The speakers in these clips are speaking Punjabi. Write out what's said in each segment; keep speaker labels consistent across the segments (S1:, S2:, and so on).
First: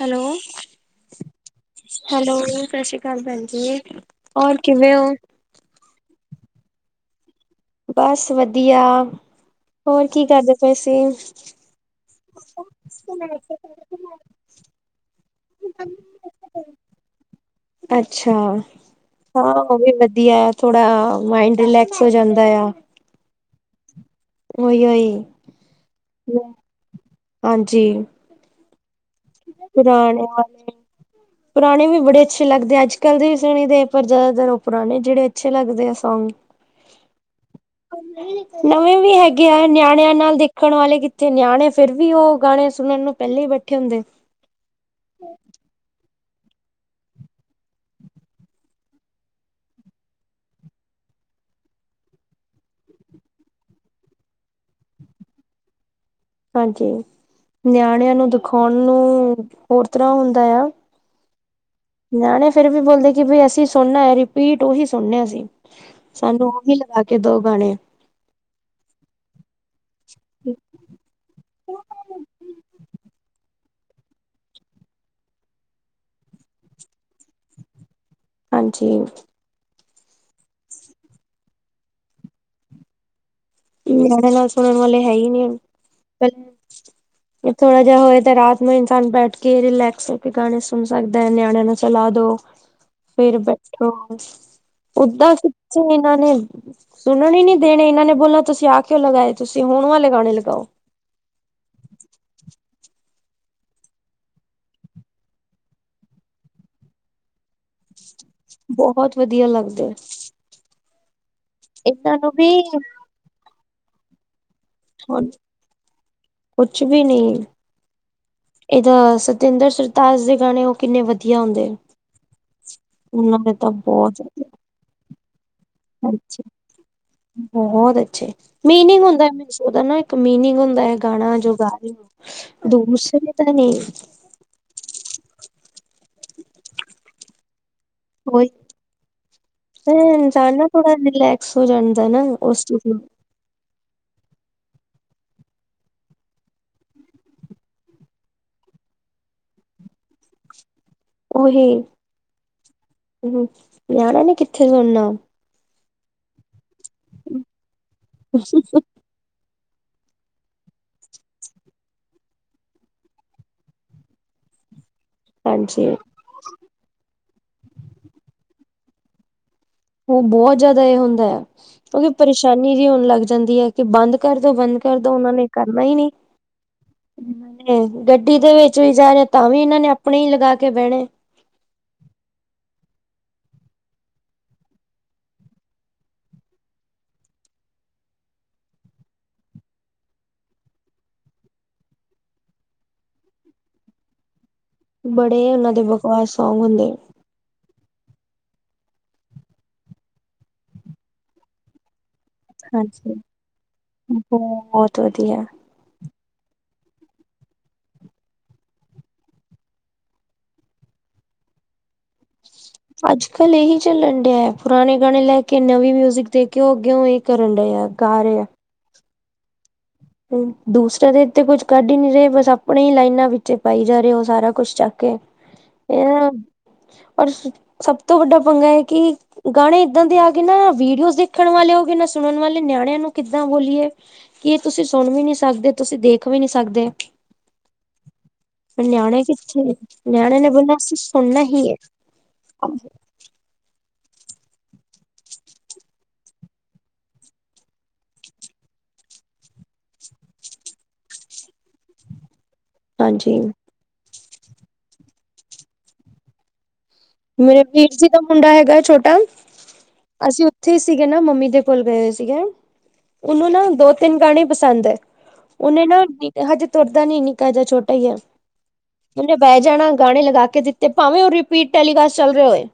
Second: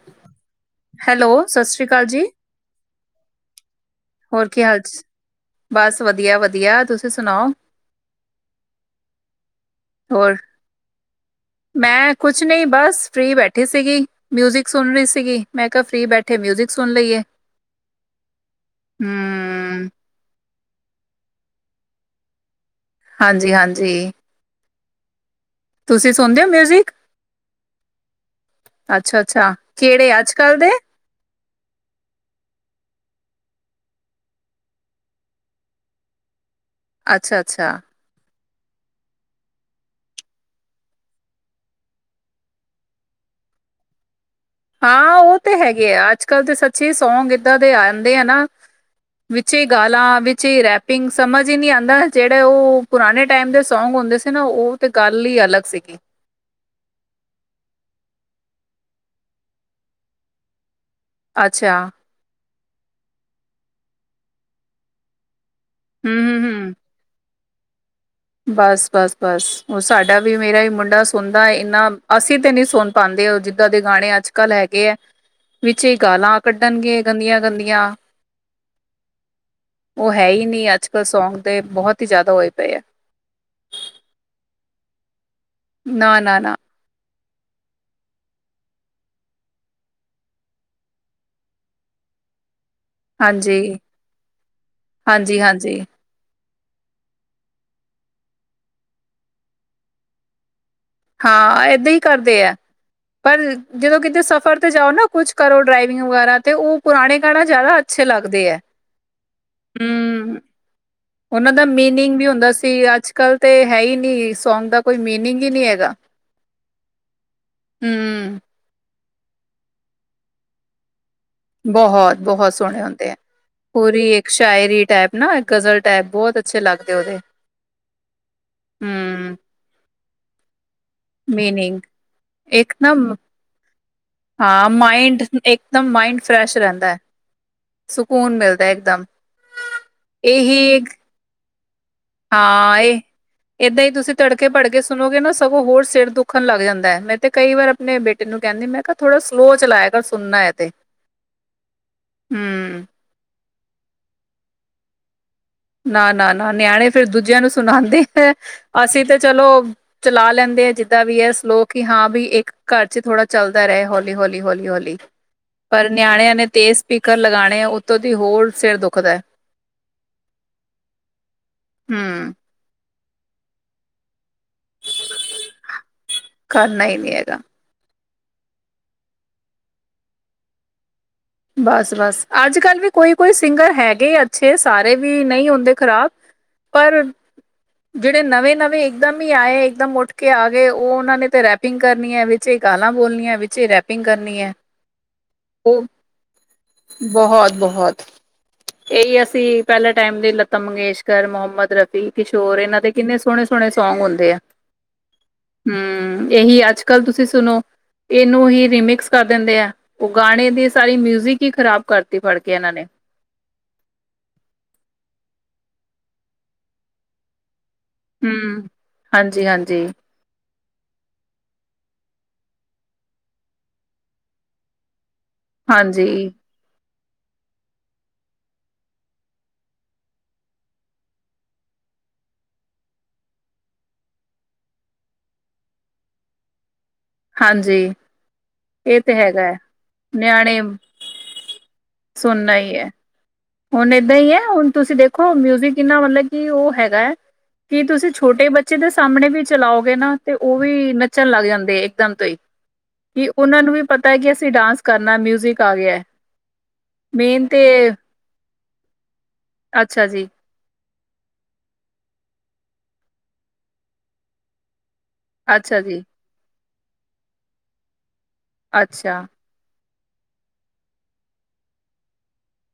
S1: ਹੈਲੋ।
S2: ਹੈਲੋ, ਸਤਿ ਸ੍ਰੀ ਅਕਾਲ ਜੀ।
S1: ਹੈਲੋ ਸਤਿ ਸ਼੍ਰੀ ਅਕਾਲ ਭੈਣ ਜੀ।
S2: ਹੋਰ ਕੀ ਹਾਲ
S1: ਕਿਵੇਂ
S2: ਚ
S1: ਹੋ?
S2: ਬਸ ਵਧੀਆ, ਵਧੀਆ ਤੁਸੀਂ ਸੁਣਾਓ।
S1: ਬਸ ਵਧੀਆ ਹੋਰ ਕੀ ਕਰਦੇ ਪੇ ਸੀ
S2: ਮੈਂ ਕੁਛ ਨਹੀਂ ਬਸ ਫਰੀ ਬੈਠੀ ਸੀਗੀ ਮਿਊਜਿਕ ਸੁਣ ਰਹੀ ਸੀਗੀ ਮੈਂ ਕਿਹਾ ਫਰੀ ਬੈਠੇ ਮਿਊਜਿਕ ਸੁਣ ਲਈਏ।
S1: ਅੱਛਾ ਹਾਂ ਉਹ
S2: ਹੂੰ,
S1: ਵੀ ਵਧੀਆ ਏ। ਥੋੜ੍ਹਾ ਆ ਮਾਇੰਡ ਰਿਲੈਕਸ ਹੋ ਜਾਂਦਾ ਆ।
S2: ਹਾਂਜੀ - ਹਾਂਜੀ
S1: ਉਓਹੀ।
S2: ਤੁਸੀਂ ਸੁਣਦੇ ਹੋ ਮਿਊਜਿਕ?
S1: ਹਾਂਜੀ
S2: ਅੱਛਾ - ਅੱਛਾ ਕਿਹੜੇ
S1: ਪੁਰਾਣੇ
S2: ਅੱਜ ਕਲ
S1: ਵਾਲੇ
S2: ਦੇ?
S1: ਪੁਰਾਣੇ ਵੀ ਬੜੇ ਅੱਛੇ ਲੱਗਦੇ ਆ ਅੱਜ ਕੱਲ੍ਹ ਦੇ ਵੀ ਸੁਣੇਦੇ ਪਰ ਜ਼ਿਆਦਾਤਰ ਉਹ ਪੁਰਾਣੇ ਜਿਹੜੇ ਅੱਛੇ ਲੱਗਦੇ ਆ ਸੌਂਗ। [inaudible]
S2: ਅੱਛਾ - ਅੱਛਾ
S1: ਨਵੇਂ ਵੀ ਹੈਗੇ ਆ ਨਿਆਣਿਆਂ ਨਾਲ ਦੇਖਣ ਵਾਲੇ ਕਿੱਥੇ ਨਿਆਣੇ ਫਿਰ ਵੀ ਉਹ ਗਾਣੇ ਸੁਣਨ ਨੂੰ ਪਹਿਲੇ ਹੀ ਬੈਠੇ ਹੁੰਦੇ।
S2: ਹਾਂ ਉਹ ਤੇ ਹੈਗੇ ਆ ਅੱਜ ਕੱਲ੍ਹ ਤਾਂ ਸੱਚੇ ਸੌਂਗ ਇੱਦਾਂ ਦੇ ਆਂਦੇ ਆ ਨਾ। ਵਿੱਚ ਹੀ ਗਾਲਾਂ ਵਿੱਚ ਹੀ ਰੈਪਿੰਗ ਸਮਝ ਹੀ ਨਹੀਂ ਆਉਂਦਾ ਜਿਹੜਾ ਉਹ ਪੁਰਾਣੇ ਟਾਈਮ ਦੇ ਸੌਂਗ ਹੁੰਦੇ ਸੀ ਨਾ ਉਹ ਤੇ ਗੱਲ ਹੀ ਅਲੱਗ ਸੀਗੀ।
S1: ਹਾਂਜੀ ਨਿਆਣਿਆਂ ਨੂੰ ਦਿਖਾਉਣ ਨੂੰ ਹੋਰ ਤਰਾਂ ਹੁੰਦਾ ਆ।
S2: ਅੱਛਾ।
S1: ਨਿਆਣੇ ਫਿਰ ਵੀ ਬੋਲਦੇ ਕਿ ਬਈ ਅਸੀਂ ਸੁਣਨਾ ਹੈ ਰਿਪੀਟ ਉਹੀ ਸੁਣਨਾ ਅਸੀਂ। ਸਾਨੂੰ ਉਹ ਵੀ ਲਗਾ ਕੇ ਦੋ ਗਾਣੇ।
S2: ਬਸ -ਬਸ -ਬਸ ਉਹ ਸਾਡਾ ਵੀ ਮੇਰਾ ਹੀ ਮੁੰਡਾ ਸੁਣਦਾ ਇੰਨਾ ਅਸੀਂ ਤੇ ਨੀ ਸੁਣ ਪਾਉਂਦੇ ਹੋ ਜਿੱਦਾਂ ਦੇ ਗਾਣੇ ਅੱਜ ਕੱਲ ਹੈਗੇ ਹੈ। ਵਿੱਚ ਹੀ ਗਾਲਾਂ ਕੱਢਣਗੇ ਗੰਦੀਆਂ -ਗੰਦੀਆਂ।
S1: ਹਾਂਜੀ।
S2: ਉਹ ਹੈ ਹੀ ਨਹੀਂ ਅੱਜ ਕੱਲ੍ਹ ਸੌਂਗ ਦੇ ਬਹੁਤ ਹੀ ਜ਼ਿਆਦਾ ਹੋਏ ਪਏ ਹੈ।
S1: ਨਿਆਣੇ ਨਾਲ ਸੁਣਨ ਵਾਲੇ ਹੈ ਹੀ ਨੀ ਹੁਣ।
S2: ਨਾ -ਨਾ -ਨਾ।
S1: [inaudible] ਥੋੜਾ ਜਿਹਾ ਹੋਏ ਤਾਂ ਰਾਤ ਨੂੰ ਇਨਸਾਨ ਬੈਠ ਕੇ ਰਿਲੈਕਸ ਹੋ ਕੇ ਗਾਣੇ ਸੁਣ ਸਕਦਾ ਹੈ ਨਿਆਣਿਆਂ ਨੂੰ ਚਲਾ ਦੋ। ਫਿਰ
S2: ਹਾਂਜੀ,
S1: ਬੈਠੋ। ਓਦਾਂ
S2: ਹਾਂਜੀ-ਹਾਂਜੀ
S1: ਕਿੱਚੇ ਇਹਨਾਂ ਨੇ ਸੁਣਨ ਹੀ ਨੀ ਦੇਣੇ ਇਹਨਾਂ ਨੇ ਬੋਲਾਂ ਤੁਸੀਂ ਆ ਕਿਓ ਲਗਾਏ ਤੁਸੀਂ ਹੁਣ ਵਾਲੇ ਗਾਣੇ ਲਗਾਓ।
S2: ਹਾਂ, ਏਦਾਂ ਹੀ ਕਰਦੇ ਆ। ਪਰ ਜਦੋਂ ਕਿਤੇ ਸਫ਼ਰ ਤੇ ਜਾਓ ਨਾ ਕੁਛ ਕਰੋ ਡਰਾਈਵਿੰਗ ਵਗੈਰਾ ਤੇ ਉਹ ਪੁਰਾਣੇ ਗਾਣਾ ਜ਼ਿਆਦਾ ਅੱਛੇ ਲੱਗਦੇ ਹੈ।
S1: ਬਹੁਤ ਵਧੀਆ ਲੱਗਦੇ
S2: ਹੂ ਉਹਨਾਂ ਦਾ
S1: ਇਹਨਾਂ
S2: ਮੀਨਿੰਗ ਵੀ
S1: ਨੂੰ
S2: ਹੁੰਦਾ ਸੀ ਅੱਜ ਕੱਲ੍ਹ ਤੇ ਹੈ ਹੀ ਨਹੀਂ ਸੌਂਗ ਦਾ ਕੋਈ ਮੀਨਿੰਗ ਹੀ ਨਹੀਂ ਹੈਗਾ।
S1: ਕੁਛ ਵੀ ਨਹੀਂ
S2: ਹੂ
S1: ਇਹਦਾ ਸਤਿੰਦਰ ਸਰਤਾਸ ਦੇ ਗਾਣੇ ਕਿਣੇ ਵਧੀਆ ਹੁੰਦੇ।
S2: ਬਹੁਤ - ਬਹੁਤ ਸੋਹਣੇ ਹੁੰਦੇ ਹੈ।
S1: ਉਹਨਾਂ ਦੇ ਤਾਂ
S2: ਪੂਰੀ ਇੱਕ ਸ਼ਾਇਰੀ ਟਾਈਪ ਨਾ ਗਜ਼ਲ ਟਾਈਪ ਬਹੁਤ
S1: ਅੱਛਾ।
S2: ਅੱਛੇ ਲੱਗਦੇ ਉਹਦੇ
S1: ਬਹੁਤ ਅੱਛੇ, ਮੀਨਿੰਗ ਹੁੰਦਾ।
S2: ਹੂੰ
S1: ਉਹਦਾ ਨਾ ਇੱਕ ਮੀਨਿੰਗ ਹੁੰਦਾ ਹੈ ਗਾਣਾ ਜੋ ਗਾ
S2: ਮੀਨਿੰਗ
S1: ਰਹੇਓ
S2: ਇੱਕਦਮ
S1: ਦੂਸਰੇ ਤਾਂ ਨਹੀਂ।
S2: ਹਾਂ, ਮਾਇੰਡ ਇੱਕਦਮ ਮਾਇੰਡ ਫਰੈਸ਼ ਰਹਿੰਦਾ ਹੈ। ਸਕੂਨ
S1: ਉਹੀ
S2: ਮਿਲਦਾ ਇੱਕਦਮ। ਇਹੀ
S1: ਸੋ ਜਾਂਦਾ ਨਾ, ਉਸ
S2: ਹਾਂ
S1: ਚੀਜ਼ ਨੂੰ
S2: ਇਹ ਏਦਾਂ ਹੀ ਤੁਸੀਂ ਤੜਕੇ- ਭੜਕੇ ਸੁਣੋਗੇ ਨਾ ਸਗੋਂ ਹੋਰ ਸਿਰ ਦੁੱਖਣ ਲੱਗ ਜਾਂਦਾ ਹੈ ਮੈਂ ਤੇ ਕਈ ਵਾਰ ਆਪਣੇ ਬੇਟੇ ਤੈਨੂੰ ਕਹਿੰਦੀ ਮੈਂ ਕਿਹਾ ਥੋੜਾ ਸਲੋ ਚਲਾਇਆ ਕਰ ਸੁਣਨਾ ਏ ਤੇ।
S1: ਉਓਹੀ,
S2: ਹੂੰ
S1: ਹਾਂ ਨਿਆਣੇ ਨੇ ਕਿੱਥੇ ਸੁਣਨਾ।
S2: ਨਾ -ਨਾ -ਨਾ ਨਿਆਣੇ ਫਿਰ ਦੂਜਿਆਂ ਨੂੰ ਸੁਣਾਉਂਦੇ ਹੈ ਅਸੀਂ ਤੇ ਚਲੋ। ਚਲਾ ਲੈਂਦੇ ਆ ਜਿੱਦਾਂ ਵੀ ਹੈ ਸਲੋ ਹੀ ਹਾਂ ਵੀ ਇੱਕ ਘਰ ਚ' ਥੋੜਾ ਚੱਲਦਾ ਰਹਾ ਹੌਲੀ- ਹੌਲੀ- ਹੌਲੀ- ਹੌਲੀ।
S1: ਹਾਂਜੀ
S2: ਪਰ ਨਿਆਣਿਆਂ ਨੇ ਤੇਜ਼ ਸਪੀਕਰ ਲਗਾਉਣੇ ਹੈ ਉੱਤੋਂ ਦੀ ਹੋਰ ਸਿਰ ਦੁਖਦਾ ਹੈ।
S1: ਉਹ ਬਹੁਤ ਜ਼ਿਆਦਾ ਇਹ ਹੁੰਦਾ ਹੈ। ਕਿਉਂਕਿ
S2: ਹੂੰ
S1: ਪਰੇਸ਼ਾਨੀ ਜ ਹੋਣ ਲੱਗ ਜਾਂਦੀ ਹੈ ਕਿ ਬੰਦ ਕਰਦੋ ਬੰਦ ਕਰਦੋ ਉਹਨਾ ਨੇ ਕਰਨਾ ਹੀ ਨੀ।
S2: ਕਰਨਾ ਹੀ ਨੀ ਹੈਗਾ।
S1: ਗੱਡੀ ਦੇ ਵਿੱਚ ਵੀ ਜਾਣੇ ਤਾਂ ਵੀ ਇਹਨਾਂ ਨੇ ਆਪਣੇ ਹੀ ਲਗਾ ਕੇ ਬਹਿਣੇ।
S2: ਬਸ- ਬਸ ਅੱਜ ਕੱਲ੍ਹ ਵੀ ਕੋਈ ਕੋਈ ਸਿੰਗਰ ਹੈਗੇ ਅੱਛੇ ਸਾਰੇ ਵੀ ਨਹੀਂ ਹੁੰਦੇ ਖ਼ਰਾਬ। ਪਰ ਜਿਹੜੇ ਨਵੇਂ- ਨਵੇਂ ਇੱਕਦਮ ਹੀ ਆਏ ਇਕਦਮ ਉੱਠ ਕੇ ਆ ਗਏ ਉਹ ਉਹਨਾਂ ਨੇ ਤੇ ਰਹਿ ਪਿੰਗ ਕਰਨੀ ਹੈ ਵਿੱਚ ਇਹ ਗਾਲਾਂ ਬੋਲਣੀਆਂ ਵਿੱਚ ਇਹ ਰੈਪਿੰਗ ਕਰਨੀ ਹੈ।
S1: ਬੜੇ ਉਹਨਾਂ ਦੇ ਬਕਵਾਸ ਸੌਗ ਹੁੰਦੇ। ਨੇ।
S2: ਬਹੁਤ- ਬਹੁਤ। ਇਹੀ ਅਸੀਂ ਪਹਿਲੇ ਟਾਈਮ ਦੇ ਲਤਾ ਮੰਗੇਸ਼ਕਰ, ਮੁਹੰਮਦ ਰ ਕੁਛ ਹੋਰ ਇਹਨਾਂ ਦੇ
S1: ਹਾਂਜੀ,
S2: ਕਿੰਨੇ ਸੋਹਣੇ- ਸੋਹਣੇ ਸੌਗ ਹੁੰਦੇ ਆ।
S1: ਬਹੁਤ ਵਧੀਆ।
S2: ਹੂ, ਇਹੀ ਅੱਜ ਕੱਲ੍ਹ ਤੁਸੀਂ ਸੁਣੋ। ਇਹਨੂੰ ਹੀ ਰੀਮਿਕਸ ਕਰ ਦਿੰਦੇ ਆ। ਉਹ ਗਾਣੇ ਦੀ ਸਾਰੀ ਮਿਊਜ਼ ਕੀ ਖਰਾਬ ਕਰਤੀ ਫੜ ਕੇ ਇਹਨਾਂ ਨੇ।
S1: ਅੱਜ ਕੱਲ ਇਹੀ ਚੱਲਣ ਡਿਆ ਹੈ ਪੁਰਾਣੇ ਗਾਣੇ ਲੈ ਕੇ ਨਵੀਂ ਮਿਊਜਿਕ ਦੇਖਿਓ ਅੱਗੇਓ ਇਹ ਕਰਨ ਡਿਆ ਯਾਰ।
S2: ਹਮ ਹਾਂਜੀ ਹਾਂਜੀ।
S1: ਦੂਸਰਾ ਦੇ ਤੇ ਕੁਛ ਕੱਢ ਹੀ ਨੀ ਰਹੇ, ਬਸ ਆਪਣੇ ਹੀ ਲਾਈਨਾਂ ਵਿੱਚ ਪਾਈ ਜਾ ਰਹੇ ਹੋ ਸਾਰਾ ਕੁਛ ਚੱਕ ਕੇ।
S2: ਹਾਂਜੀ,
S1: ਇਹ
S2: ਹਾਂਜੀ
S1: ਔਰ ਸਭ ਤੋਂ ਵੱਡਾ ਪੰਗਾ ਏ ਕਿ ਗਾਣੇ ਇਦਾਂ ਦੇ ਆ ਗਏ ਨਾ, ਵੀਡੀਓ ਦੇਖਣ ਵਾਲੇ ਹੋ ਗਏ ਨਾ ਸੁਣਨ ਵਾਲੇ ਨਿਆਣਿਆਂ ਨੂੰ ਕਿੱਦਾਂ ਬੋਲੀਏ। ਕਿ ਇਹ ਤੁਸੀਂ ਸੁਣ ਵੀ ਨੀ ਸਕਦੇ, ਤੁਸੀਂ ਦੇਖ ਵੀ ਨੀ ਸਕਦੇ।
S2: ਹਾਂਜੀ। ਏ ਤੇ
S1: ਨਿਆਣੇ
S2: ਹੈਗਾ ਹੈ,
S1: ਕਿੱਥੇ ਨੇ
S2: ਨਿਆਣੇ
S1: ਬੋਲਣਾ ਅਸੀਂ ਸੁਣਨਾ ਹੀ ਹੈ।
S2: ਸੁਣਨਾ ਹੀ ਹੈ। ਹੁਣ ਏਦਾਂ ਈ ਏ, ਹੁਣ ਤੁਸੀਂ ਦੇਖੋ ਮਿਊਜ਼ਿਕ ਕਿੰਨਾ ਮਤਲਬ ਉਹ ਹੈਗਾ ਹੈ। ਕੀ ਤੁਸੀਂ ਛੋਟੇ ਬੱਚੇ ਦੇ ਸਾਮਣੇ ਵੀ ਚਲਾਓਗੇ ਨਾ, ਤੇ ਉਹ ਵੀ ਨੱਚਣ ਲੱਗ ਜਾਂਦੇ ਇੱਕ ਦਮ ਤੋਂ ਹੀ। ਕਿ
S1: ਹਾਂਜੀ
S2: ਉਹਨਾਂ ਨੂੰ ਵੀ ਪਤਾ ਏ ਕਿ ਅਸੀਂ ਡਾਂਸ ਕਰਨਾ ਮਿਊਜ਼ਿਕ ਆ ਗਿਆ ਹੈ। ਮੇਨ ਤੇ
S1: ਮੇਰੇ ਵੀਰ ਜੀ ਦਾ ਮੁੰਡਾ ਹੈਗਾ ਛੋਟਾ
S2: ਅੱਛਾ ਜੀ।
S1: ਅਸੀਂ ਉੱਥੇ ਸੀਗੇ ਨਾ, ਮੰਮੀ ਦੇ ਕੋਲ ਗਏ ਸੀਗੇ ਉਹਨੂੰ ਨਾ ਦੋ ਤਿੰਨ ਗਾਣੇ ਪਸੰਦ ਏ।
S2: ਅੱਛਾ
S1: ਉਹਨੇ ਨਾ
S2: ਜੀ,
S1: ਹਜੇ ਤੁਰਦਾ ਨੀ ਨਿੱਕਾ ਜ ਛੋਟਾ ਈ ਆ।
S2: ਅੱਛਾ।
S1: ਪੈ ਜਾਣਾ ਗਾਣੇ ਲਗਾ ਕੇ ਜਿੱਥੇ ਪਾਵੇਂ ਉਹ ਰਿਪੀਟ ਟੈਲੀਕਾਸਟ ਚੱਲ ਰਹੇ ਹੋਏ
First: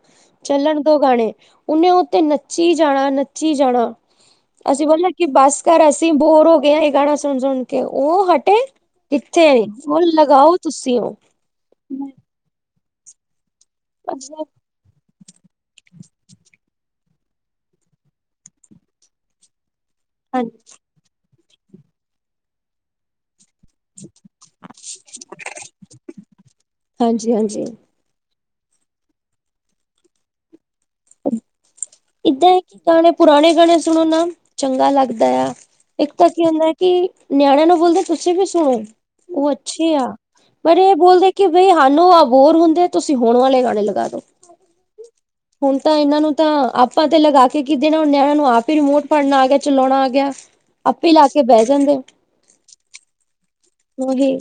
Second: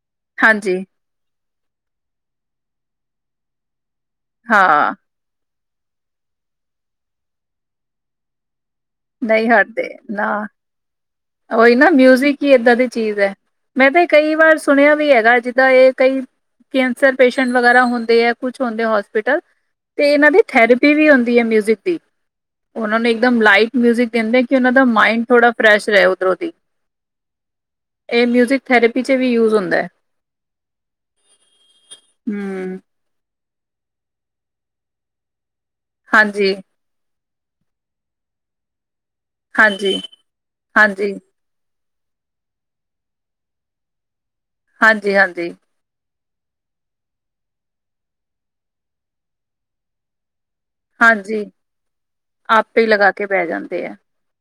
S2: ਹਾਂਜੀ,
S1: ਚੱਲਣ ਦੋ ਗਾਣੇ। ਉਹਨੇ ਉਤੇ ਨੱਚੀ ਜਾਣਾ - ਨੱਚੀ ਜਾਣਾ ਅਸੀਂ
S2: ਹਾਂ
S1: ਬੋਲ ਬਸ ਕਰ ਅਸੀਂ ਬੋਰ ਹੋ ਗਏ ਆ ਇਹ ਗਾਣਾ ਸੁਣ - ਸੁਣ ਕੇ ਉਹ ਹਟੇ ਕਿੱਥੇ
S2: ਨਹੀਂ ਹਟਦੇ
S1: ਉਹ
S2: ਨਾ
S1: ਲਗਾਓ ਤੁਸੀਂ ਔ।
S2: ਕੀ ਏਦਾਂ ਦੀ ਚੀਜ਼ ਏ ਮੈਂ ਤੇ ਕਈ ਵਾਰ ਸੁਣਿਆ ਵੀ ਹੈਗਾ ਜਿੱਦਾਂ ਏ ਕਈ ਕੈਂਸਰ ਪੇਸ਼ੈਂਟ ਵਗੈਰਾ ਹੁੰਦੇ ਆ ਕੁਛ ਹੁੰਦੇ ਹੋਸਪੀਟਲ ਤੇ ਇਹਨਾਂ ਦੀ
S1: ਹਾਂਜੀ
S2: ਥੈਰੇਪੀ ਵੀ ਹੁੰਦੀ ਏ ਮਿਊਜਿਕ ਦੀ ਉਹਨਾਂ ਨੂ ਇਕਦਮ ਲਾਈਟ ਮਿਊਜ਼ਿਕ ਦਿੰਦੇ ਆ ਕਿ ਉਹਨਾਂ ਦਾ ਮਾਇੰਡ ਥੋੜਾ ਫਰੈਸ਼ ਰਹੇ ਉਧਰੋਂ ਦੀ।
S1: ਹਾਂਜੀ ਹਾਂਜੀ
S2: ਇਹ ਮਿਊਜ਼ਿਕ ਥੈਰੇਪੀ ਚ ਵੀ ਯੂਜ ਹੁੰਦਾ ਏ।
S1: ਇਦਾਂ ਹੈ ਕਿ
S2: ਹੂੰ,
S1: ਗਾਣੇ ਪੁਰਾਣੇ ਗਾਣੇ ਸੁਣਨ ਨਾਲ ਚੰਗਾ ਲੱਗਦਾ ਆ। ਇੱਕ ਤਾਂ ਕੀ
S2: ਹਾਂਜੀ,
S1: ਹੁੰਦਾ ਹੈ ਕਿ ਨਿਆਣਿਆਂ ਨੂੰ ਬੋਲਦੇ ਆ ਤੁਸੀਂ ਵੀ ਸੁਣੋ। ਉਹ ਅੱਛੇ
S2: ਹਾਂਜੀ,
S1: ਆ ਪਰ ਏ
S2: ਹਾਂਜੀ,
S1: ਬੋਲਦੇ ਕਿ ਬਈ ਹਾਨੂੰ ਆ ਅਬੋਰ ਹੁੰਦੇ ਆ ਤੁਸੀਂ ਹੁਣ ਵਾਲੇ ਗਾਣੇ ਲਗਾ ਦੋ।
S2: ਹਾਂਜੀ - ਹਾਂਜੀ।
S1: ਹੁਣ ਤਾਂ ਇਹਨਾਂ ਨੂੰ ਤਾਂ ਆਪਾਂ ਤੇ ਲਗਾ ਕੇ ਕਿ ਦੇਣਾ ਨਿਆਣ ਨੂੰ ਆਪ ਹੀ ਰਿਮੋਟ ਫੜਨਾ ਆ ਗਿਆ ਚਲਾਉਣਾ ਆ ਗਿਆ। ਆਪੇ ਈ ਲਾ ਕੇ
S2: ਹਾਂਜੀ
S1: ਬਹਿ ਜਾਂਦੇ ਆ
S2: ਆਪੇ ਹੀ ਲਗਾ ਕੇ ਬਹਿ ਜਾਂਦੇ ਆ।
S1: ਉਹੀ।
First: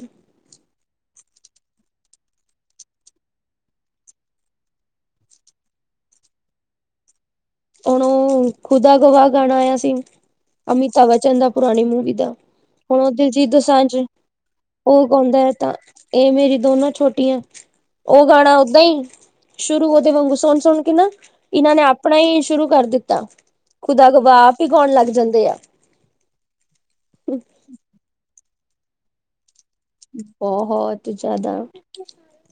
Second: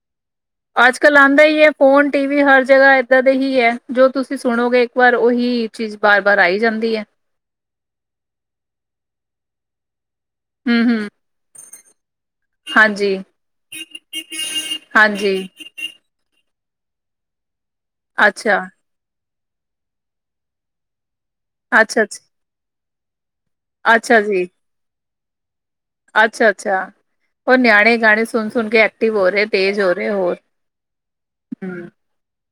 S2: ਅੱਜ - ਕੱਲ ਆਂਦਾ ਹੀ ਹ ਫੋਨ ਟੀ ਵੀ ਹਰ ਜਗਹਾ ਏਦਾਂ ਦੇ ਹੀ ਹੈ ਜੋ ਤੁਸੀਂ ਸੁਣੋਗੇ ਇੱਕ ਵਾਰ ਉਹੀ ਚੀਜ਼ ਬਾਰ - ਬਾਰ ਆਈ ਜਾਂਦੀ ਹ।
S1: ੳਨੂੰ ਖੁਦਾ ਗਵਾਹ ਗਾਣਾ ਆਇਆ ਸੀ।
S2: ਹੂੰ
S1: ਅਮਿਤਾ
S2: ਹੂੰ
S1: ਬਚਨ ਦਾ ਪੁਰਾਣੀ ਮੂਵੀ ਦਾ ਹੁਣ
S2: ਹਾਂਜੀ
S1: ਦਿਲਜੀਤ ਦੋਸਾਂਝ। ਓ
S2: ਹਾਂਜੀ
S1: ਗੌਦਾ ਤਾਂ ਏ ਮੇਰੀ ਦੋਨਾਂ ਛੋਟੀਆਂ ਓ ਗਾਣਾ
S2: ਅੱਛਾ
S1: ਓਦਾਂ ਈ ਸ਼ੁਰੂ ਉਦੇ ਵਾਂਗੂ ਸੋਣ-ਸੋਣ ਕੇ ਨਾ ਇਨਾਂ ਨੇ
S2: ਅੱਛਾ
S1: ਆਪਣਾ
S2: ਅੱਛਾ
S1: ਈ ਸ਼ੁਰੂ ਕਰ ਦਿੱਤਾ। ਖੁਦਾ
S2: ਅੱਛਾ ਜੀ
S1: ਗਵਾਹ ਆਪ ਈ ਗਾੳਣ ਲੱਗ ਜਾਂਦੇ ਆ।
S2: ਅੱਛਾ - ਅੱਛਾ, ਹੁਣ ਨਿਆਣੇ ਗਾਣੇ ਸੁਣ-ਸੁਣ ਕੇ ਐਕਟਿਵ ਹੋ ਰਏ, ਤੇਜ਼ ਹੋ ਰ
S1: ਬਹੁਤ ਜਾਂਦਾ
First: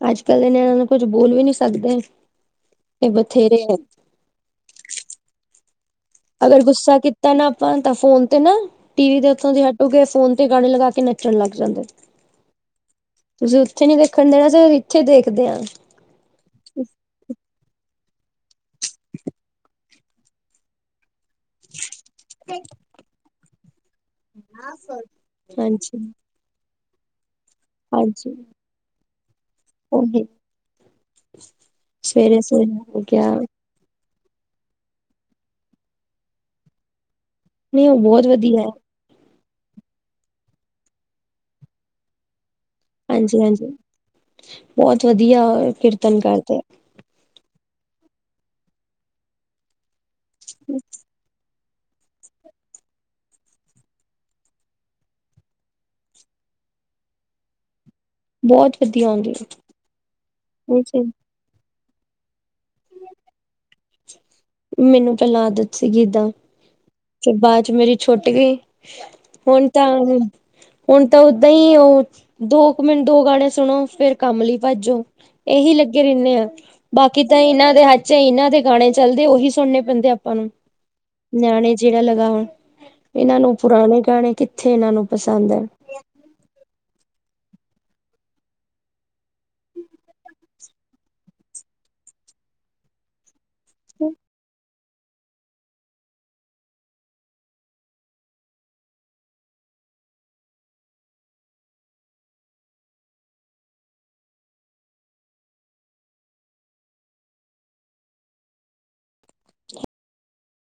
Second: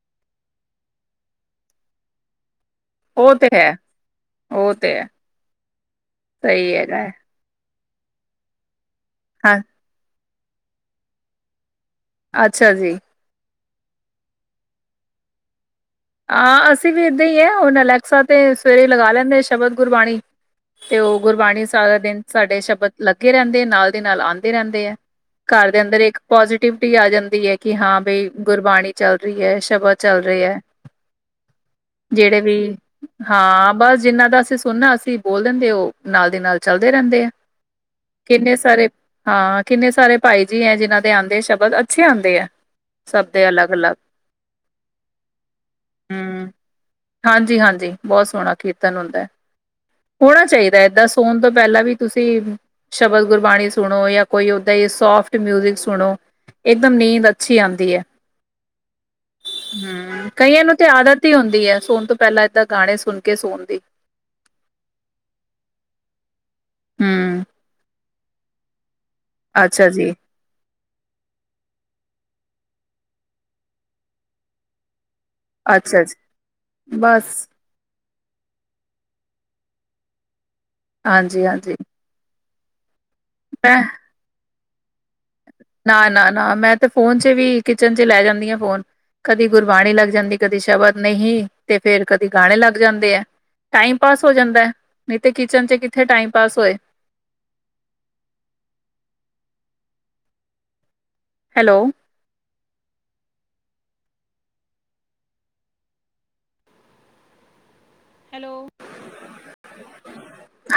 S1: ਅੱਜ-ਕੱਲ ਦੇ ਨਿਆਣੇਆਂ ਨੂੰ ਕੁੱਛ ਬੋਲ ਵੀ ਨੀ ਸਕਦੇ। ਇਹ
S2: ਉਹ ਤੇ
S1: ਬਥੇਰੇ
S2: ਹੈ, ਉਹ ਤੇ ਐ।
S1: ਅਗਰ ਗੁੱਸਾ ਕੀਤਾ ਨਾ ਆਪਾਂ ਤਾਂ ਫੋਨ ਤੇ ਨਾ ਟੀ ਵੀ ਦੇ ਉੱਥੋਂ
S2: ਹਾਂ
S1: ਹਟ ਅ ਉ ਕਏ ਫੋਨ ਤੇ ਗਾਣੇ ਲਗਾ ਕੇ ਨੱਚਣ ਲੱਗ ਜਾਂਦੇ।
S2: ਅੱਛਾ ਜੀ।
S1: ਤੁਸੀਂ ਉੱਥੇ ਨੀ ਵੇਖਣ ਦੇਣਾ ਅਸੀਂ ਇੱਥੇ ਵੇਖਦੇ ਆਂ।
S2: ਹਾਂ, ਅਸੀਂ ਵੀ ਇੱਦਾਂ ਈ ਐ, ਹੁਣ ਅਲੈਕਸਾ ਤੇ ਸਵੇਰੇ ਈ ਲਗਾ ਲੈਂਨੇ ਐ ਸ਼ਬਦ-ਗੁਰਬਾਣੀ। ਤੇ ਓਹ ਗੁਰਬਾਣੀ ਸਾਰਾ ਦਿਨ, ਸਾਡੇ ਸ਼ਬਦ ਲੱਗੇ ਰੈੰਦੇ ਏ ਨਾਲ। ਤੇ ਨਾਲ ਆੰਦੇ ਰੈੰਦੇ ਐ, ਘੱਰ ਦੇ
S1: ਹਾਂਜੀ
S2: ਅੰਦਰ ਏਕ ਪੋਜੀਟਿਵਿਟੀ ਆ ਜਾਂਦੀ ਐ। ਕਿ ਹਾਂ ਬਈ
S1: ਹਾਂਜੀ
S2: ਗੁਰਬਾਣੀ ਚੱਲ ਰੀ ਐ, ਸ਼ਬਦ ਚੱਲ
S1: ਉਹੀ
S2: ਰਏ ਐ।
S1: [inaudible]
S2: ਜੇੜੇ ਵੀ
S1: ਸਵੇਰੇ ਹੋ ਗਿਆ
S2: ਹਾਂ ਬਸ ਜਿੰਨਾ ਦਾ ਅਸੀਂ ਸੁਣਨਾ, ਅਸੀਂ ਬੋਲ ਦਿੰਦੇ ਓ ਨਾਲ ਦੀ ਨਾਲ ਚਲਦੇ ਰੈੰਦੇ ਐ।
S1: ਨਹੀਂ ਉਹ ਬਹੁਤ
S2: ਕਿੰਨੇ
S1: ਵਧੀਆ ਹੈ।
S2: ਸਾਰੇ ਹਾਂ, ਕਿੰਨੇ ਸਾਰੇ ਭਾਈ ਜੀ ਐ ਜਿਨਾਂ ਦੇ ਆੰਦੇ ਐ ਸ਼ਬਦ, ਅੱਛੇ ਆੰਦੇ ਐ।
S1: ਹਾਂਜੀ ਹਾਂਜੀ, ਬਹੁਤ ਵਧੀਆ ਐ ਕਿਰਤ
S2: ਹੂ, ਹਾਂਜੀ-ਹਾਂਜੀ, ਬਹੁਤ ਸੋਣਾ ਕੀਰਤਨ ਹੁੰਦੈ। ਹੋਣਾ ਚਾਈਦਾ ਐ, ਏਦਾਂ ਸੋਣ ਤੋਂ ਪੈਹਲਾਂ ਵੀ ਤੁਸੀਂ ਸ਼ਬਦ ਗੁਰਬਾਣੀ ਸੁਣੋ ਯਾ ਕੋਈ ਓਦਾਂ ਈ ਸੋਫਟ ਮਿਊਜਿਕ ਸੁਣੋ। ਇਕਦਮ ਨੀਂਦ ਅੱਛੀ ਆੰਦੀ ਐ।
S1: ਬਹੁਤ ਵਧੀਆ ਆਉੰਦੀ ਐ।
S2: ਕਈਆਂ ਨੂੰ ਤੇ ਆਦਤ ਹੀ ਹੁੰਦੀ ਐ, ਸੋਣ ਤੋਂ ਪੈਲਾਂ ਏਦਾਂ ਗਾਣੇ ਸੁਣ ਕੇ ਸੋਣ ਦੀ।
S1: ਮੈਨੂੰ ਪੈਹਲਾਂ ਆਦਤ ਸੀਗੀ ਏਦਾਂ। ਤੇ
S2: ਹੂੰ
S1: ਬਾਦ ਚ ਮੇਰੀ ਛੁਟ ਗਈ, ਹੁਣ ਤਾਂ
S2: ਅੱਛਾ ਜੀ
S1: ਹੁਣ ਤਾਂ ਓਦਾਂ ਈ ਓਹ ਦੋ ਕੁ ਮਿੰਟ ਦੋ ਗਾਣੇ ਸੁਣੋ, ਫੇਰ ਕੰਮ ਲਈ ਭੱਜ ਜੋ। ਏਹੀ ਲੱਗੇ
S2: ਅੱਛਾ ਜੀ
S1: ਰੈਹਣੇ ਆਂ, ਬਾਕੀ ਤਾਂ
S2: ਬਸ
S1: ਇਨਾਂ ਦੇ ਹੱਥ ਚ ਇਨਾਂ ਦੇ ਗਾਣੇ ਚੱਲਦੇ, ਓਹੀ ਸੁਣਨੇ ਪੈਂਦੇ ਆਪਾਂ ਨੂੰ।
S2: ਹਾਂਜੀ ਹਾਂਜੀ
S1: ਨਿਆਣੇ ਜੇੜਾ ਲਗਾ ਵਣ, ਏਨਾਂ ਨੂੰ
S2: ਮੈਂ
S1: ਪੁਰਾਣੇ ਗਾਣੇ ਕਿੱਥੇ ਐਨਾਂ ਨੂੰ ਪਸੰਦ ਐ।
S2: ਨਾ, ਨਾ, ਨਾ ਮੈਂ ਤੇ ਫੋਨ ਚ ਵੀ, ਕਿਚਨ ਚ ਲੈ ਜਾਂਦੀ ਆਂ ਫੋਨ। ਕਦੀ ਗੁਰਬਾਣੀ ਲੱਗ ਜਾਂਦੀ, ਕਦੀ ਸ਼ਬਦ, ਨਹੀਂ ਤੇ ਫੇਰ ਕਦੀ ਗਾਣੇ ਲੱਗ ਜਾਂਦੇ ਐ। ਟਾਈਮ ਪਾਸ ਹੋ ਜਾਂਦਾ ਐ, ਨਹੀਂ ਤੇ ਕਿਚਨ ਚ ਕਿੱਥੇ ਟਾਈਮ ਪਾਸ ਹੋਏ। ਹੈਲੋ। ਹੈਲੋ।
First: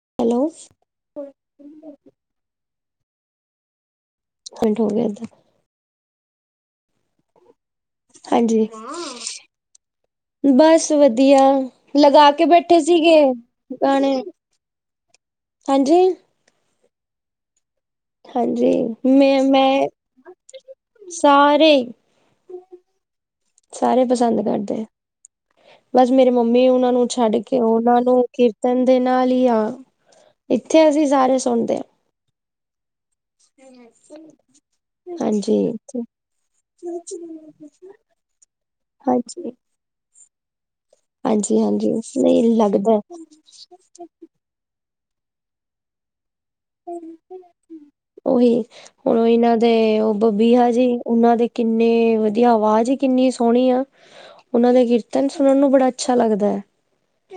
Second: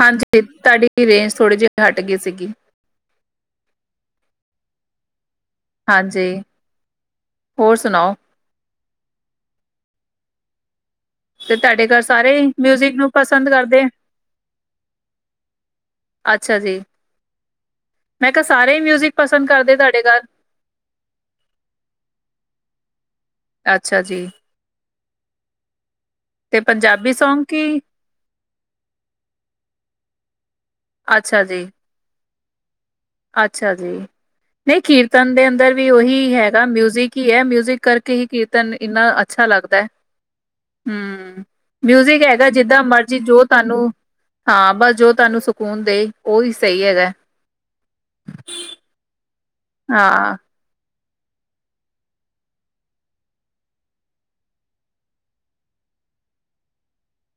S2: ਹਾਂਜੀ,
S1: ਹੈਲੋ
S2: ਤੁਹਾਡੀ ਵੀ ਰੇਂਜ ਥੋੜ੍ਹੀ ਜੀ ਘੱਟ ਗਈ ਸੀਗੀ।
S1: ਹੰਟ ਹੋ ਗਿਆ ਐਧਰ।
S2: ਹਾਂਜੀ, ਹੋਰ ਸੁਣਾਓ?
S1: ਹਾਂਜੀ। ਬਸ ਵਧੀਆ,
S2: ਤੇ ਤੁਹਾਡੇ ਘਰ
S1: ਲਗਾ
S2: ਸਾਰੇ
S1: ਕੇ ਬੈਠੇ
S2: ਮਿਊਜਿਕ ਨੂੰ
S1: ਸੀਗੇ
S2: ਪਸੰਦ ਕਰਦੇ ਆ?
S1: ਗਾਣੇ। ਹਾਂਜੀ।
S2: ਅੱਛਾ ਜੀ। ਮੈਂ ਕਿਹਾ
S1: ਹਾਂਜੀ,
S2: ਸਾਰੇ ਹੀ ਮਿਊਜਿਕ
S1: ਮੇ
S2: ਪਸੰਦ ਕਰਦੇ
S1: ਮੈਂ
S2: ਤੁਹਾਡੇ ਘਰ
S1: ਸਾਰੇ
S2: ਅੱਛਾ
S1: ਸਾਰੇ
S2: ਜੀ
S1: ਪਸੰਦ ਕਰਦੇ ਐ, ਬਸ ਮੇਰੇ
S2: ਤੇ
S1: ਮੰਮੀ ਉਨਾਂ ਨੂੰ
S2: ਪੰਜਾਬੀ
S1: ਛੱਡ
S2: ਸੌਂਗ
S1: ਕੇ
S2: ਕੀ
S1: ਓਨਾਂ ਨੂੰ ਕੀਰਤਨ ਦੇ ਨਾਲ ਹੀ ਆ, ਇੱਥੇ ਅਸੀਂ ਸਾਰੇ
S2: ਅੱਛਾ ਜੀ
S1: ਸੁਣਦੇ ਆਂ।
S2: ਅੱਛਾ ਜੀ, ਨਹੀਂ ਕੀਰਤਨ ਦੇ
S1: ਹਾਂਜੀ
S2: ਅੰਦਰ ਵੀ ਓਹੀ ਹੈਗਾ, ਮਿਊਜਿਕ ਹੀ ਐ ਮਿਊਜਿਕ ਕਰਕੇ ਹੀ ਕੀਰਤਨ ਇੰਨਾ ਅੱਛਾ
S1: ਹਾਂਜੀ
S2: ਲੱਗਦੈ।
S1: ਹਾਂਜੀ ਹਾਂਜੀ, ਉਸ ਮੇ
S2: ਹੈਗਾ
S1: ਹੀਂ
S2: ਜਿੱਦਾਂ
S1: ਲੱਗਦੈ।
S2: ਮਰਜੀ ਜੋ ਤੁਹਾਨੂੰ ਹਾਂ ਬਸ ਜੋ ਤੁਹਾਨੂੰ ਸਕੂਨ ਦੇ ਉਹੀ ਸਹੀ ਹੈਗਾ
S1: ਉਹੀ, ਹੁਣ ਇਹਨਾਂ ਦੇ ਉਹ
S2: ਹਾਂ
S1: ਬੱਬੀਹਾ ਜੀ ਉਹਨਾਂ ਦੇ ਕਿੰਨੇ ਵਧੀਆ, ਆਵਾਜ਼ ਈ ਕਿੰਨੀ ਸੋਹਣੀ ਆ ਉਹਨਾਂ ਦੇ ਕੀਰਤਨ ਸੁਣਨ ਨੂੰ ਬੜਾ ਅੱਛਾ ਲੱਗਦਾ ਹੈ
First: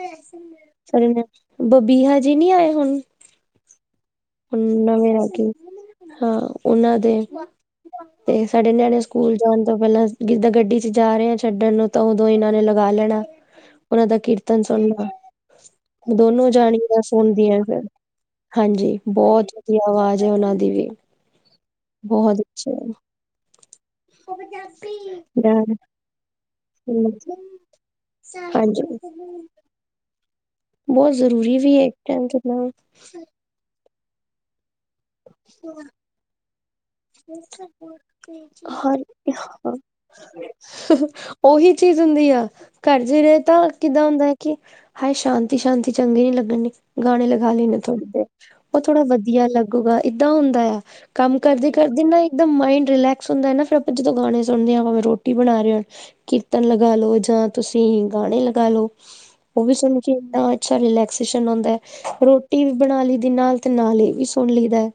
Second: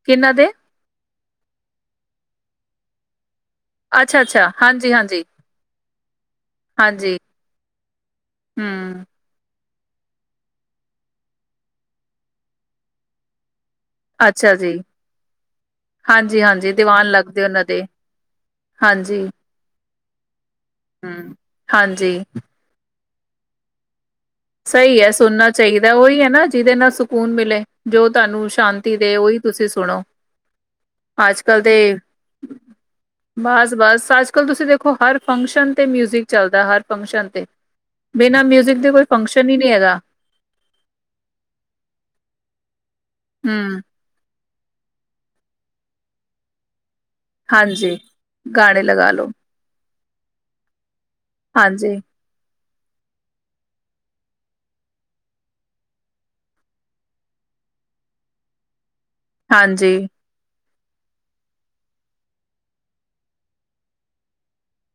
S2: ਕਿਹਨਾਂ ਦੇ
S1: ਬਬੀਹਾ ਜੀ ਨੀ ਆਏ ਹੁਣ
S2: ਅੱਛਾ ਅੱਛਾ ਹਾਂਜੀ
S1: ਨਵੇ
S2: ਹਾਂਜੀ
S1: ਰਾਗੀ, ਹਾਂ ਉਹਨਾਂ
S2: ਹਾਂਜੀ
S1: ਦੇ, ਤੇ ਸਾਡੇ ਨਿਆਣੇੂ ਸ
S2: ਹੂੰ,
S1: ਸਕੂਲ ਜਾਣ ਤੋਂ ਪਹਿਲਾਂ ਜਿੱਦਾਂ ਗੱਡੀ 'ਚ ਜਾ ਰਹੇ ਆ ਛੱਡਣ ਨੂੰ ਤਾਂ ਉਦੋਂ ਇਹਨਾਂ ਨੇ ਲਗਾ ਲੈਣਾ। ਉਹਨਾਂ ਦਾ
S2: ਅੱਛਾ
S1: ਕੀਰਤਨ
S2: ਜੀ,
S1: ਸੁਣਨਾ। ਦੋਨੋ
S2: ਹਾਂਜੀ-ਹਾਂਜੀ
S1: ਜਾਣੀਆਂ
S2: ਦੀਵਾਨ ਲੱਗਦੇ
S1: ਸੁਣਦੀਆਂ
S2: ਉਹਨਾਂ
S1: ਫਿਰ,
S2: ਦੇ
S1: ਹਾਂਜੀ ਬਹੁ ਬਹੁਤ ਵਧੀਆ ਅਵਾਜ਼ ਹੈ ਉਹਨਾਂ ਦੀ ਵੀ।
S2: ਹੂੰ। ਹਾਂਜੀ,
S1: ਬਹੁਤ ਅੱਛਾ।
S2: ਸਹੀ ਐ ਸੁਣਨਾ ਚਾਹੀਦਾ ਉਹੀ ਏ ਨਾ ਜਿਹਦੇ ਨਾ ਸਕੂਨ ਮਿਲੇ, ਜੋ ਤੁਹਾਨੂੰ ਸ਼ਾਂਤੀ
S1: ਹਾਂਜੀ
S2: ਦੇ ਉਹੀ ਤੁਸੀਂ ਸੁਣੋ।
S1: ਬਹੁਤ ਜ਼ਰੂਰੀ
S2: ਅੱਜ-ਕੱਲ ਦੇ
S1: ਵੀ ਹੈ [unintelligible]
S2: ਬਸ-ਬਸ ਅੱਜਕਲ ਤੁਸੀਂ ਦੇਖੋ ਹਰ ਫੰਕਸ਼ਨ ਤੇ ਮਿਊਜਿਕ ਚੱਲਦਾ ਹਰ ਫੰਕਸ਼ਨ ਤੇ, ਬਿਨਾਂ ਮਿਊਜਿਕ ਦੇ ਕੋਈ ਫੰਕਸ਼ਨ ਈ ਨੀ ਹੈਗਾ
S1: ਉਹੀ ਚੀਜ਼ ਹੁੰਦੀ ਆ। ਘਰ 'ਚ ਰਹੇ ਤਾਂ
S2: ਹੂੰ,
S1: ਕਿੱਦਾਂ ਹੁੰਦਾ ਹੈ ਕਿ ਹਾਏ ਸ਼ਾਂਤੀ-ਸ਼ਾਂਤੀ ਚੰਗੇ ਨੀ ਲਗਣੀ। ਗਾਣੇ ਲਗਾ ਲੈਣੇ
S2: ਹਾਂਜੀ।
S1: ਥੋੜੀ ਦੇਰ, ਉਹ
S2: ਗਾਣੇ
S1: ਥੋੜਾ
S2: ਲਗਾ ਲੋ
S1: ਵਧੀਆ ਲੱਗੂਗਾ ਏਦਾਂ ਹੁੰਦਾ ਆ ਕੰਮ ਕਰਦੇ-ਕਰਦੇ ਨਾ ਇੱਕਦਮ ਮਾਇੰਡ ਰਿਲੈਕਸ ਹੁੰਦਾ ਨਾ ਫਿਰ ਆਪਾਂ ਜਦੋਂ ਗਾਣੇ ਸੁਣਦੇ ਹਾਂ ਭਾਵੇਂ ਰੋਟੀ ਬਣਾ ਰਹੇ ਓ ਕੀਰਤਨ ਲਗਾ ਲੋ ਜਾਂ ਤੁਸੀਂ ਗਾਣੇ ਲਗਾ ਲੋ। ਉਹ ਵੀ
S2: ਹਾਂਜੀ-ਹਾਂਜੀ
S1: ਸੁਣਨ 'ਚ ਏਦਾਂ ਅੱਛਾ ਰਿਲੈਕਸੇਸ਼ਨ ਆਉਂਦਾ ਰੋਟੀ ਵੀ ਬਣਾ ਲਈ ਦੀ ਨਾਲ ਤੇ ਨਾਲੇ ਈ ਸੁਣ ਲਈਦਾ।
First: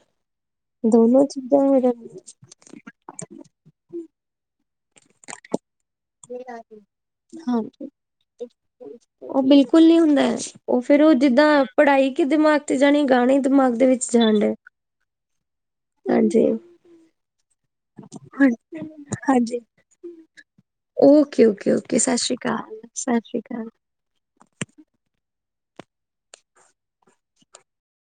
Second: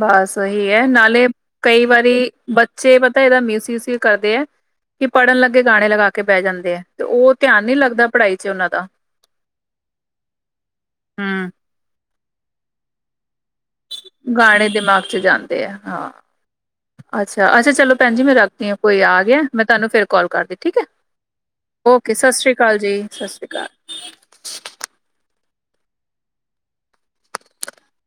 S2: ਬਸ ਸਹੀ ਐ
S1: ਦੋਨੋ
S2: ਨਾਲੇ
S1: ਚੀਜ਼ਾਂ ਹੋ
S2: ਕਈ
S1: ਜਾਂਦੀਆਂ
S2: ਵਾਰੀ, ਬ ਬੱਚੇ ਪਤਾ ਇਹਦਾ ਮਿਸ ਯੂਜ ਵੀ ਕਰਦੇ ਆ ਕਿ ਪੜ੍ਹਨ ਲੱਗੇ ਗਾਣੇ ਲਗਾ ਕੇ ਬਹਿ ਜਾਂਦੇ ਆ ਤੇ ਉਹ
S1: ਹਾਂ,
S2: ਧਿਆਨ ਨੀ ਲੱਗਦਾ ਪੜ੍ਹਾਈ ਚ ਉਹਨਾਂ ਦਾ
S1: ਉਹ ਬਿਲਕੁਲ ਨੀ ਹੁੰਦਾ ਉਹ ਫਿਰ ਉਹ
S2: ਹੂੰ,
S1: ਜਿੱਦਾਂ ਪੜ੍ਹਾਈ ਕਿ ਦਿਮਾਗ ਤੇ ਜਾਣੀ ਗਾਣੇ ਦਿਮਾਗ ਦੇ ਵਿੱਚ ਜਾਣ ਡੇ
S2: ਗਾਣੇ ਦਿਮਾਗ 'ਚ ਜਾਂਦੇ ਆ ਹਾਂ।
S1: ਹਾਂਜੀ
S2: ਅੱਛਾ, ਅੱਛਾ ਚਲੋ ਭੈਣ ਜੀ ਮੈਂ ਰੱਖਦੀ ਆ ਕੋਈ ਆ ਗਿਆ
S1: ਹਾਂਜੀ
S2: ਮੈਂ ਤੁਹਾਨੂੰ ਫੇਰ ਕਾਲ ਕਰਦੀ ਠੀਕ ਏ। ਓਕੇ ਸਤਿ ਸ੍ਰੀ ਅਕਾਲ ਜੀ, ਸਤਿ ਸ੍ਰੀ ਅਕਾਲ।